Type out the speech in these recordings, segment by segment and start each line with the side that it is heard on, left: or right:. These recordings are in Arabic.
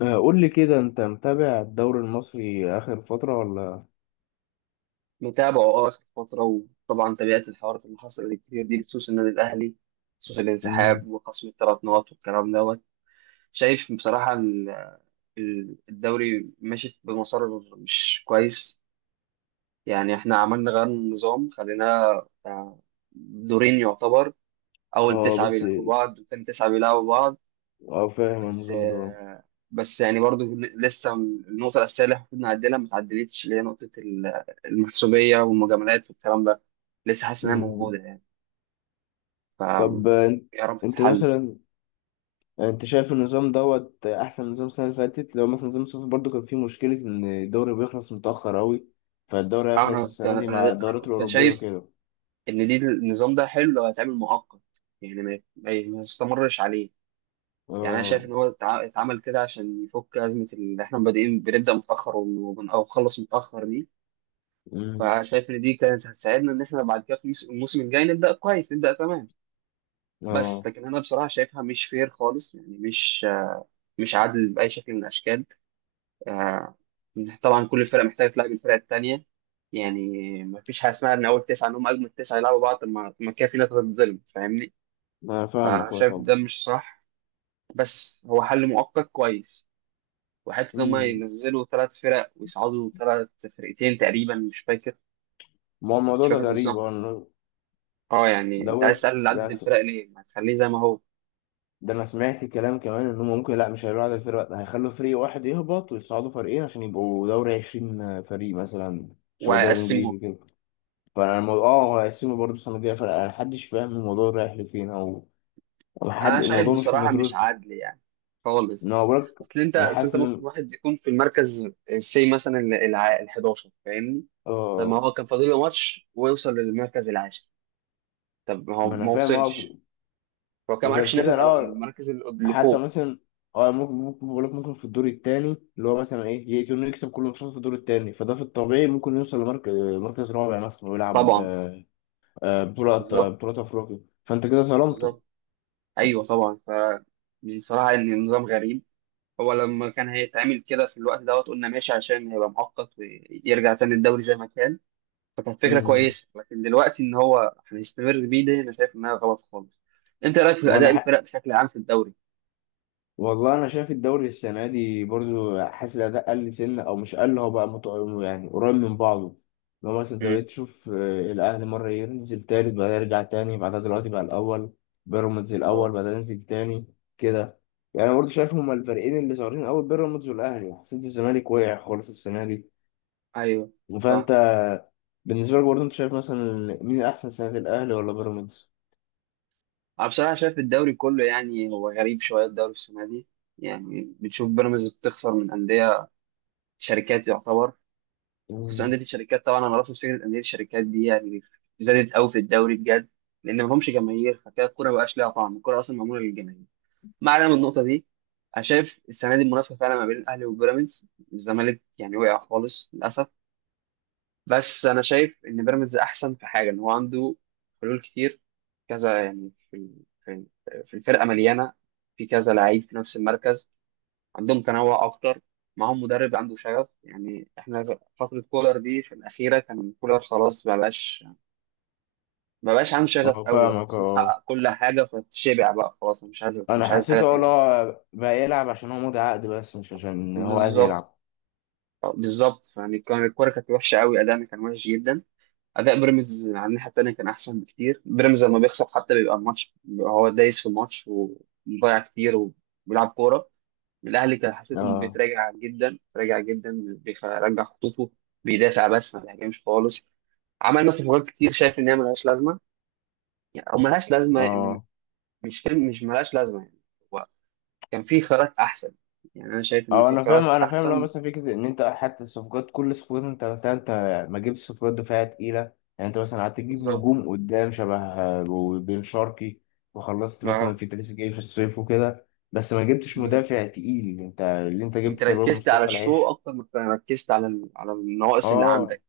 left: آه، قول لي كده انت متابع الدوري المصري اخر فترة ولا؟
right: متابعه اخر فتره. وطبعا تابعت الحوارات اللي حصلت كتير دي بخصوص النادي الاهلي، بخصوص
left: مم.
right: الانسحاب وخصم الثلاث نقط والكلام دوت. شايف بصراحه الدوري ماشي بمسار مش كويس. يعني احنا عملنا غير النظام، خلينا آه، دورين يعتبر، اول
left: اه
right: تسعه
left: بس.
right: بيلعبوا بعض وثاني تسعه بيلعبوا بعض.
left: اه فاهم
right: بس
left: النظام ده.
right: بس يعني برضو لسه النقطة الأساسية اللي المفروض نعدلها ما اتعدلتش، اللي هي نقطة المحسوبية والمجاملات والكلام ده، لسه حاسس إنها
left: مم.
right: موجودة يعني. ف
left: طب انت
right: يا رب
left: أنت
right: تتحل.
left: مثلا انت شايف النظام دوت احسن من نظام السنة اللي فاتت؟ لو مثلا نظام الصيف برضو كان فيه مشكلة ان الدوري بيخلص متأخر اوي، فالدوري هيخلص السنة دي مع
right: أنا
left: الدورات
right: كنت
left: الأوروبية
right: شايف
left: كده.
right: إن دي النظام ده حلو لو هيتعمل مؤقت، يعني ما يستمرش عليه. يعني أنا شايف
left: اه.
right: إن هو اتعمل كده عشان يفك أزمة اللي إحنا بادئين بنبدأ متأخر أو بنخلص متأخر دي.
left: مم.
right: فشايف إن دي كانت هتساعدنا إن إحنا بعد كده في الموسم الجاي نبدأ كويس، نبدأ تمام. بس
left: اه،
right: لكن انا بصراحه شايفها مش فير خالص، يعني مش مش عادل باي شكل من الاشكال. آه، طبعا كل فرقه محتاجه تلعب الفرقه الثانيه يعني. ما فيش حاجه اسمها ان اول تسعه ان هم اجمد تسعه يلعبوا بعض. طب ما كده في ناس هتتظلم، فاهمني؟
left: انا فاهمك اه
right: فشايف
left: طبعا.
right: ده مش صح، بس هو حل مؤقت كويس. وحتى ان هم
left: مم.
right: ينزلوا ثلاث فرق ويصعدوا ثلاث، فرقتين تقريبا، مش فاكر،
left: ما هو
right: مش
left: الموضوع ده
right: فاكر
left: غريب
right: بالظبط.
left: إن
right: اه يعني انت عايز
left: دورك،
right: تقلل عدد الفرق ليه؟ ما تخليه زي ما هو
left: ده انا سمعت كلام كمان ان هم ممكن، لا مش هيعملوا عدد الفرق، لا، هيخلوا فريق واحد يهبط ويصعدوا فريقين عشان يبقوا دوري 20 فريق مثلا، شبه الدوري الانجليزي
right: ويقسموه.
left: كده. فانا الموضوع هيقسموا برضه السنه الجايه فرق، انا محدش فاهم الموضوع رايح لفين أو
right: انا
left: حد،
right: شايف
left: الموضوع مش
right: بصراحه مش
left: مدروس.
right: عادل يعني،
left: ان
right: خالص.
left: هو بقولك
right: اصل انت
left: انا
right: اصل
left: حاسس
right: انت ممكن
left: ان
right: واحد يكون في المركز سي مثلا، ال 11 فاهمني. طب ما
left: اه
right: هو كان فاضل له ماتش ويوصل للمركز العاشر، طب ما هو
left: ما انا
right: ما
left: فاهم اه.
right: وصلش، هو كان ما
left: وغير
right: عرفش
left: كده
right: ينافس على
left: لا،
right: المراكز اللي
left: حتى
right: فوق.
left: مثلا اه ممكن بقولك ممكن في الدور التاني اللي هو مثلا ايه يكون يكسب كل ماتشات في الدور التاني، فده في الطبيعي ممكن يوصل لمركز، مركز رابع مثلا ويلعب
right: طبعا. بالظبط،
left: بطولة أفريقيا، فأنت كده ظلمته.
right: بالظبط. ايوه طبعا. بصراحه ان النظام غريب. هو لما كان هيتعمل كده في الوقت دوت قلنا ماشي عشان هيبقى مؤقت ويرجع تاني الدوري زي ما كان، فكانت فكره
left: مم.
right: كويسه. لكن دلوقتي ان هو هنستمر بيه، ده انا شايف انها غلط خالص. انت رايك في اداء
left: وأنا حق.
right: الفرق بشكل عام في الدوري؟
left: والله أنا شايف الدوري السنة دي برضو حاسس الأداء قل سنة، أو مش قل، هو بقى يعني قريب من بعضه. لو مثلا أنت
right: امم،
left: بقيت تشوف الأهلي مرة ينزل تالت بعدها يرجع تاني بعدها دلوقتي بقى الأول، بيراميدز الأول
right: اه،
left: بعدها ينزل تاني كده. يعني برضه شايف هما الفريقين اللي ظاهرين أوي بيراميدز والأهلي، حسيت الزمالك وقع خالص السنة دي.
right: ايوه، صح.
left: فأنت بالنسبة لك برضه أنت شايف مثلا مين أحسن سنة، الأهلي ولا بيراميدز؟
right: انا بصراحه شايف الدوري كله يعني هو غريب شويه الدوري السنه دي. يعني بتشوف بيراميدز بتخسر من انديه شركات يعتبر. بخصوص انديه الشركات، طبعا انا رافض فكره انديه الشركات دي يعني، زادت قوي في الدوري بجد، لان ما همش جماهير. فكده الكوره ما بقاش ليها طعم، الكوره اصلا معموله للجماهير. ما علينا من النقطه دي. انا شايف السنه دي المنافسه فعلا ما بين الاهلي وبيراميدز، الزمالك يعني وقع خالص للاسف. بس انا شايف ان بيراميدز احسن في حاجه، ان هو عنده حلول كتير، كذا يعني، في الفرقه مليانه، في كذا لعيب في نفس المركز، عندهم تنوع اكتر. معاهم مدرب عنده شغف. يعني احنا فتره كولر دي في الاخيره كان كولر خلاص، ما بقاش، ما بقاش عنده شغف
left: اه
right: قوي،
left: فاهمك
right: وحاسس انه
left: اه،
right: حقق كل حاجه فتشبع بقى خلاص، مش عايز، مش
left: انا
right: عايز حاجه
left: حسيته اه،
right: تاني.
left: لا بقى يلعب عشان هو مضي عقد بس مش عشان هو عايز
right: بالظبط.
left: يلعب.
right: بالظبط يعني، كان الكوره كانت وحشه قوي، ادائنا كان وحش جدا. اداء بيراميدز على الناحيه التانيه كان احسن بكتير. بيراميدز لما بيخسر حتى بيبقى الماتش، بيبقى هو دايس في الماتش ومضيع كتير وبيلعب كوره. الاهلي كان حسيته
left: اه،
right: بيتراجع جدا، بيتراجع جدا، بيرجع خطوطه، بيدافع بس ما بيهاجمش خالص. عملنا صفقات كتير شايف ان هي ملهاش لازمه، يعني او ملهاش لازمه يعني،
left: اه،
right: مش فيلم، مش ملهاش لازمه يعني. هو كان في خيارات احسن، يعني انا شايف ان
left: اه،
right: في
left: انا فاهم
right: خيارات
left: انا فاهم لو
right: احسن.
left: مثلا فكره ان انت حتى الصفقات كل الصفقات انت عملتها انت، ما جبتش صفقات دفاعيه تقيله. يعني انت مثلا قعدت تجيب
right: بالظبط.
left: نجوم قدام شبه وبن شرقي وخلصت مثلا
right: اه
left: في تريزيجيه في الصيف وكده، بس ما جبتش مدافع تقيل، انت اللي انت
right: انت
left: جبته تقريبا
right: ركزت على
left: مصطفى
right: الشو
left: العيش.
right: اكتر ما ركزت على على النواقص اللي
left: اه.
right: عندك.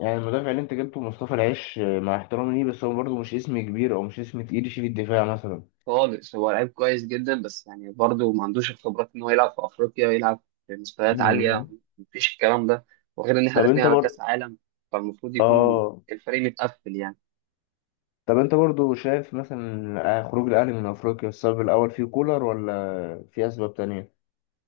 left: يعني المدافع اللي انت جبته مصطفى العيش، مع احترامي ليه بس هو برضه مش اسم كبير او مش اسم تقيل يشيل الدفاع مثلا.
right: خالص هو لعيب كويس جدا، بس يعني برضه ما عندوش الخبرات ان هو يلعب في افريقيا ويلعب في مستويات عاليه،
left: مم.
right: مفيش الكلام ده. وغير ان احنا
left: طب
right: داخلين
left: انت
right: على
left: بر
right: كاس عالم، فالمفروض يكون
left: اه
right: الفريق متقفل يعني.
left: طب انت برضه شايف مثلا خروج الاهلي من افريقيا السبب الاول فيه كولر ولا في اسباب تانية؟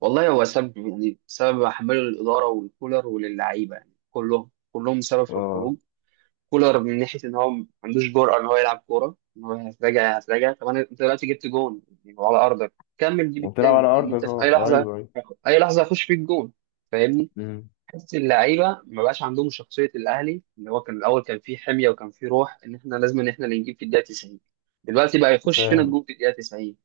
right: والله هو سبب، يعني سبب احمله للاداره والكولر وللعيبه، يعني كلهم، كلهم سبب في الخروج.
left: اه
right: كولر من ناحيه ان هو ما عندوش جرأه ان هو يلعب كوره، ان هو هتراجع هتراجع. طب انا انت دلوقتي جبت جون يعني وعلى ارضك، كمل جيب
left: وبتلعب
right: التاني،
left: على
right: لان
left: ارضك،
right: انت في اي
left: اه
right: لحظه،
left: ايوه، ايوه.
right: اي لحظه هيخش فيك جون، فاهمني.
left: مم.
right: حته اللعيبه ما بقاش عندهم شخصيه الاهلي، اللي هو كان الاول كان فيه حميه وكان فيه روح ان احنا لازم ان احنا اللي نجيب في الدقيقه 90، دلوقتي بقى يخش فينا
left: فاهم.
right: الجون في الدقيقه 90.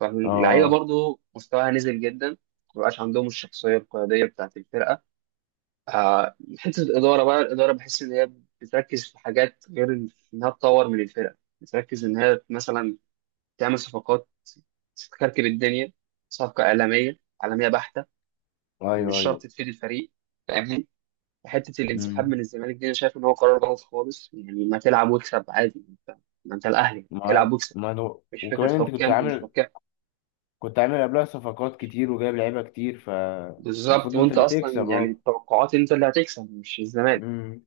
right: فاللعيبه
left: اه،
right: برضو مستواها نزل جدا، ما بقاش عندهم الشخصيه القياديه بتاعت الفرقه. حته الاداره، بقى الاداره بحس ان هي بتركز في حاجات غير انها تطور من الفرق، بتركز ان هي مثلا تعمل صفقات، تكركب الدنيا، صفقه اعلاميه، اعلاميه بحته، مش
left: ايوه، ايوه.
right: شرط تفيد الفريق، فاهمني. حته الانسحاب
left: مم.
right: من الزمالك دي انا شايف ان هو قرار غلط خالص، يعني ما تلعب واكسب عادي انت، ما انت الاهلي،
left: معاك،
right: العب واكسب،
left: ما هو
right: مش فكره
left: وكمان انت كنت
right: حكام ومش
left: عامل
right: حكام.
left: كنت عامل قبلها صفقات كتير وجايب لعيبه كتير
right: بالظبط،
left: فالمفروض انت
right: وانت
left: اللي
right: اصلا
left: تكسب.
right: يعني
left: اه.
right: التوقعات انت اللي هتكسب مش الزمالك.
left: مم.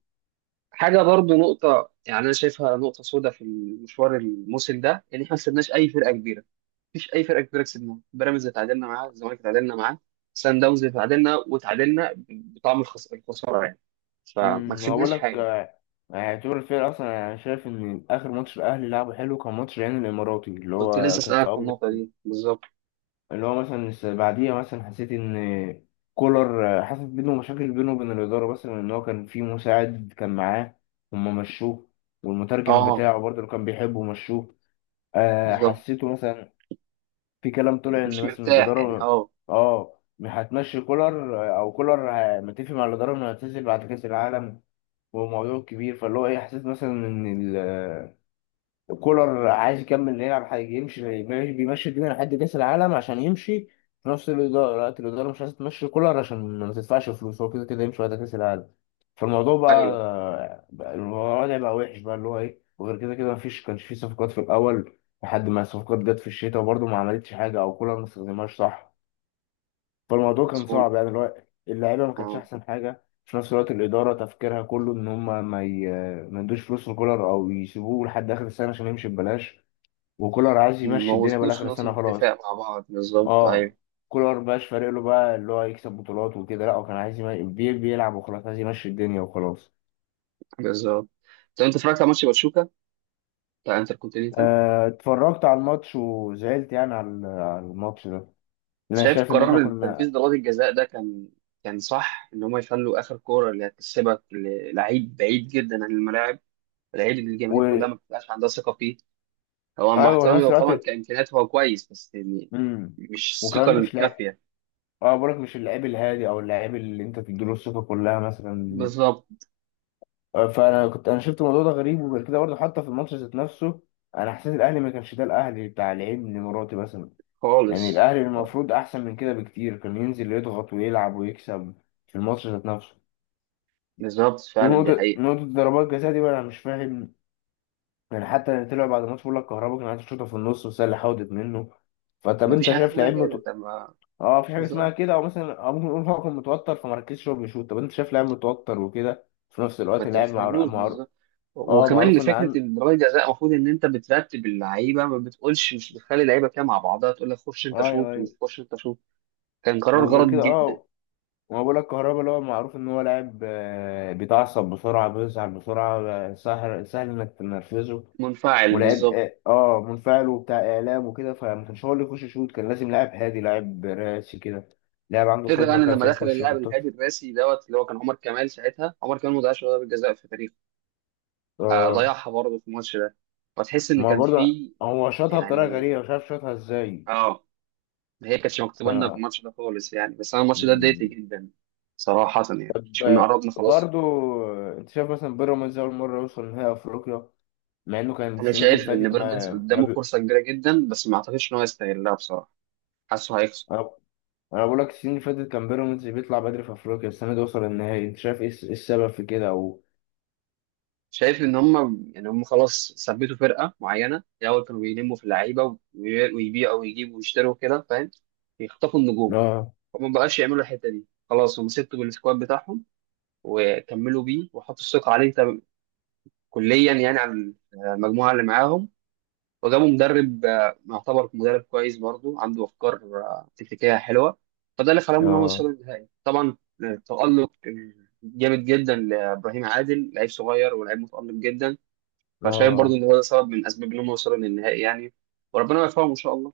right: حاجه برضو نقطه، يعني انا شايفها نقطه سوداء في المشوار الموسم ده، ان احنا ما كسبناش اي فرقه كبيره، مفيش اي فرقه كبيره كسبناها. بيراميدز اتعادلنا معاه، الزمالك اتعادلنا معاه، سان داونز اتعادلنا، وتعادلنا بطعم الخساره يعني، فما
left: ما بقول
right: كسبناش
left: لك،
right: حاجه.
left: اعتبر الفرق اصلا انا شايف ان اخر ماتش الاهلي لعبه حلو كان ماتش العين الاماراتي اللي
right: كنت لسه
left: هو كان في
right: اسالك في
left: اول،
right: النقطه دي بالظبط.
left: اللي هو مثلا بعديها مثلا حسيت ان كولر، حصلت بينه مشاكل بينه وبين الاداره مثلا، ان هو كان في مساعد كان معاه هما مشوه، والمترجم
right: اه
left: بتاعه برضه اللي كان بيحبه مشوه.
right: بالظبط،
left: حسيته مثلا في كلام طلع
right: يعني
left: ان
right: مش
left: مثلا
right: مرتاح يعني،
left: الاداره
right: اه،
left: اه هتمشي كولر، او كولر متفق مع الاداره انه هيعتزل بعد كاس العالم وموضوع كبير، فاللي هو ايه حسيت مثلا ان الكولر عايز يكمل يلعب حاجه، يمشي بيمشي الدنيا لحد كاس العالم عشان يمشي، في نفس الاداره لا الاداره مش عايزه تمشي كولر عشان ما تدفعش فلوس، هو كده كده يمشي بعد كاس العالم. فالموضوع
right: ايوه
left: بقى، الوضع بقى وحش بقى اللي هو ايه، وغير كده كده مفيش كانش في صفقات في الاول لحد ما الصفقات جت في الشتاء وبرضه ما عملتش حاجه او كولر ما استخدمهاش صح. فالموضوع كان
right: مظبوط.
left: صعب يعني اللي هو اللعيبه ما كانتش
right: اه،
left: احسن حاجه، في نفس الوقت الاداره تفكيرها كله ان هم ما يدوش فلوس لكولر او يسيبوه لحد اخر السنه عشان يمشي ببلاش، وكولر عايز
right: ما
left: يمشي الدنيا
right: وصلوش
left: بالاخر السنه
right: لنقطه
left: خلاص.
right: اتفاق مع بعض بالظبط،
left: اه.
right: ايوه
left: كولر مبقاش فارق له بقى اللي هو يكسب بطولات وكده لا، هو كان عايز بيلعب وخلاص، عايز يمشي الدنيا وخلاص.
right: بالظبط. طب انت اتفرجت على ماتش باتشوكا بتاع انتر؟
left: اتفرجت على الماتش وزعلت يعني على الماتش ده، لأن انا
right: شايف
left: شايف ان احنا
right: قرار
left: كنا.
right: تنفيذ ضربات الجزاء ده كان، كان صح ان هم يخلوا اخر كوره اللي هتسيبك للعيب بعيد جدا عن الملاعب، العيب اللي الجماهير
left: و...
right: كلها ما بتبقاش عندها ثقه فيه؟ هو مع
left: ايوه في
right: احترامي
left: نفس
right: هو
left: الوقت.
right: طبعا كامكانيات هو كويس، بس يعني
left: امم
right: مش الثقه
left: وكمان مش، لا
right: الكافيه.
left: اه بقولك مش اللعيب الهادي او اللعيب اللي انت تديله الثقه كلها مثلا.
right: بالظبط،
left: فانا انا شفت الموضوع ده غريب، وغير كده برضه حتى في الماتش ذات نفسه انا حسيت الاهلي ما كانش ده الاهلي بتاع لعيب مراتي مثلا. يعني
right: خالص.
left: الاهلي المفروض احسن من كده بكتير، كان ينزل يضغط ويلعب ويكسب في الماتش ذات نفسه.
right: بالظبط فعلا دي
left: ونقطه
right: حقيقه.
left: نقطه ضربات جزاء دي بقى انا مش فاهم، يعني حتى اللي طلع بعد الماتش بيقول لك كهربا كان عايز يشوطها في النص بس هي اللي حاولت منه. فطب
right: ما
left: انت
right: فيش حاجه
left: شايف
right: اسمها
left: لعيب؟
right: كده، طب ما
left: اه، في حاجه اسمها
right: بالظبط،
left: كده، او مثلا او ممكن نقول هو كان متوتر فمركزش هو بيشوط، طب انت شايف لاعب متوتر وكده في نفس
right: ما
left: الوقت لاعب معروف،
right: تستنوش
left: معروف.
right: بالظبط.
left: اه
right: وكمان
left: معروف ان
right: فكره
left: عن،
right: ان ضربات الجزاء المفروض ان انت بترتب اللعيبه، ما بتقولش، مش بتخلي اللعيبه كده مع بعضها، تقول لك خش انت
left: ايوه
right: شوط ومش
left: ايوه.
right: خش انت شوط. كان قرار
left: وغير
right: غلط
left: كده
right: جدا.
left: اه، ما بقول لك كهربا اللي هو معروف ان هو لاعب بيتعصب بسرعه بيزعل بسرعه، سهل سهل انك تنرفزه،
right: منفعل،
left: ولاعب
right: بالظبط.
left: اه منفعل وبتاع اعلام وكده، فما كانش هو اللي يخش يشوط، كان لازم لاعب هادي لاعب راسي كده، لاعب عنده
right: فكرة
left: خبره
right: يعني لما
left: كافيه
right: دخل
left: يخش
right: اللاعب
left: يحطها.
right: الهادي الراسي دوت اللي هو كان عمر كمال ساعتها، عمر كمال ما ضيعش ولا ضربة جزاء في تاريخه، آه
left: اه،
right: ضيعها برضه في الماتش ده. فتحس ان
left: ما هو
right: كان
left: برضه
right: في،
left: هو شاطها بطريقه
right: يعني،
left: غريبه مش عارف شاطها ازاي.
right: اه. هي كانتش مكتوبة لنا في
left: فانا
right: الماتش ده خالص يعني، بس انا الماتش ده اتضايقت جدا صراحة، يعني مش كنا
left: ب...
right: قربنا خلاص.
left: برضو انت شايف مثلا بيراميدز اول مره يوصل نهائي افريقيا، مع انه كان
right: انا
left: السنين اللي
right: شايف ان
left: فاتت
right: بيراميدز
left: ما ما
right: قدامه
left: بي...
right: فرصة كبيرة جدا، بس ما اعتقدش ان هو يستغلها بصراحة، حاسه هيخسر.
left: انا بقول لك السنين اللي فاتت كان بيراميدز بيطلع بدري في افريقيا، السنه دي وصل النهائي، انت شايف ايه إيه السبب في كده او؟
right: شايف ان هم يعني هم خلاص ثبتوا فرقه معينه. الاول كانوا بيلموا في اللعيبه ويبيعوا ويجيبوا ويشتروا كده، فاهم، يخطفوا النجوم،
left: اه،
right: فما بقاش يعملوا الحته دي خلاص. هم سبتوا بالسكواد بتاعهم وكملوا بيه، وحطوا الثقه عليه كليا، يعني على المجموعه اللي معاهم. وجابوا مدرب يعتبر مدرب كويس برضه، عنده افكار تكتيكيه حلوه، فده اللي خلاهم ان هم
left: اه،
right: يوصلوا للنهائي طبعا. التألق جامد جدا لابراهيم عادل، لعيب صغير ولاعيب متألق جدا، فشايف برضو
left: اه،
right: ان هو ده سبب من اسباب ان هم وصلوا للنهائي يعني، وربنا يوفقهم ان شاء الله.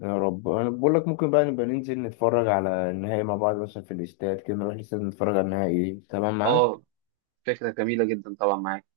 left: يا رب انا بقول لك ممكن بقى نبقى ننزل نتفرج على النهائي مع بعض مثلا في الاستاد كده، نروح الاستاد نتفرج على النهائي. تمام
right: اه،
left: معاك.
right: فكره جميله جدا طبعا، معاك.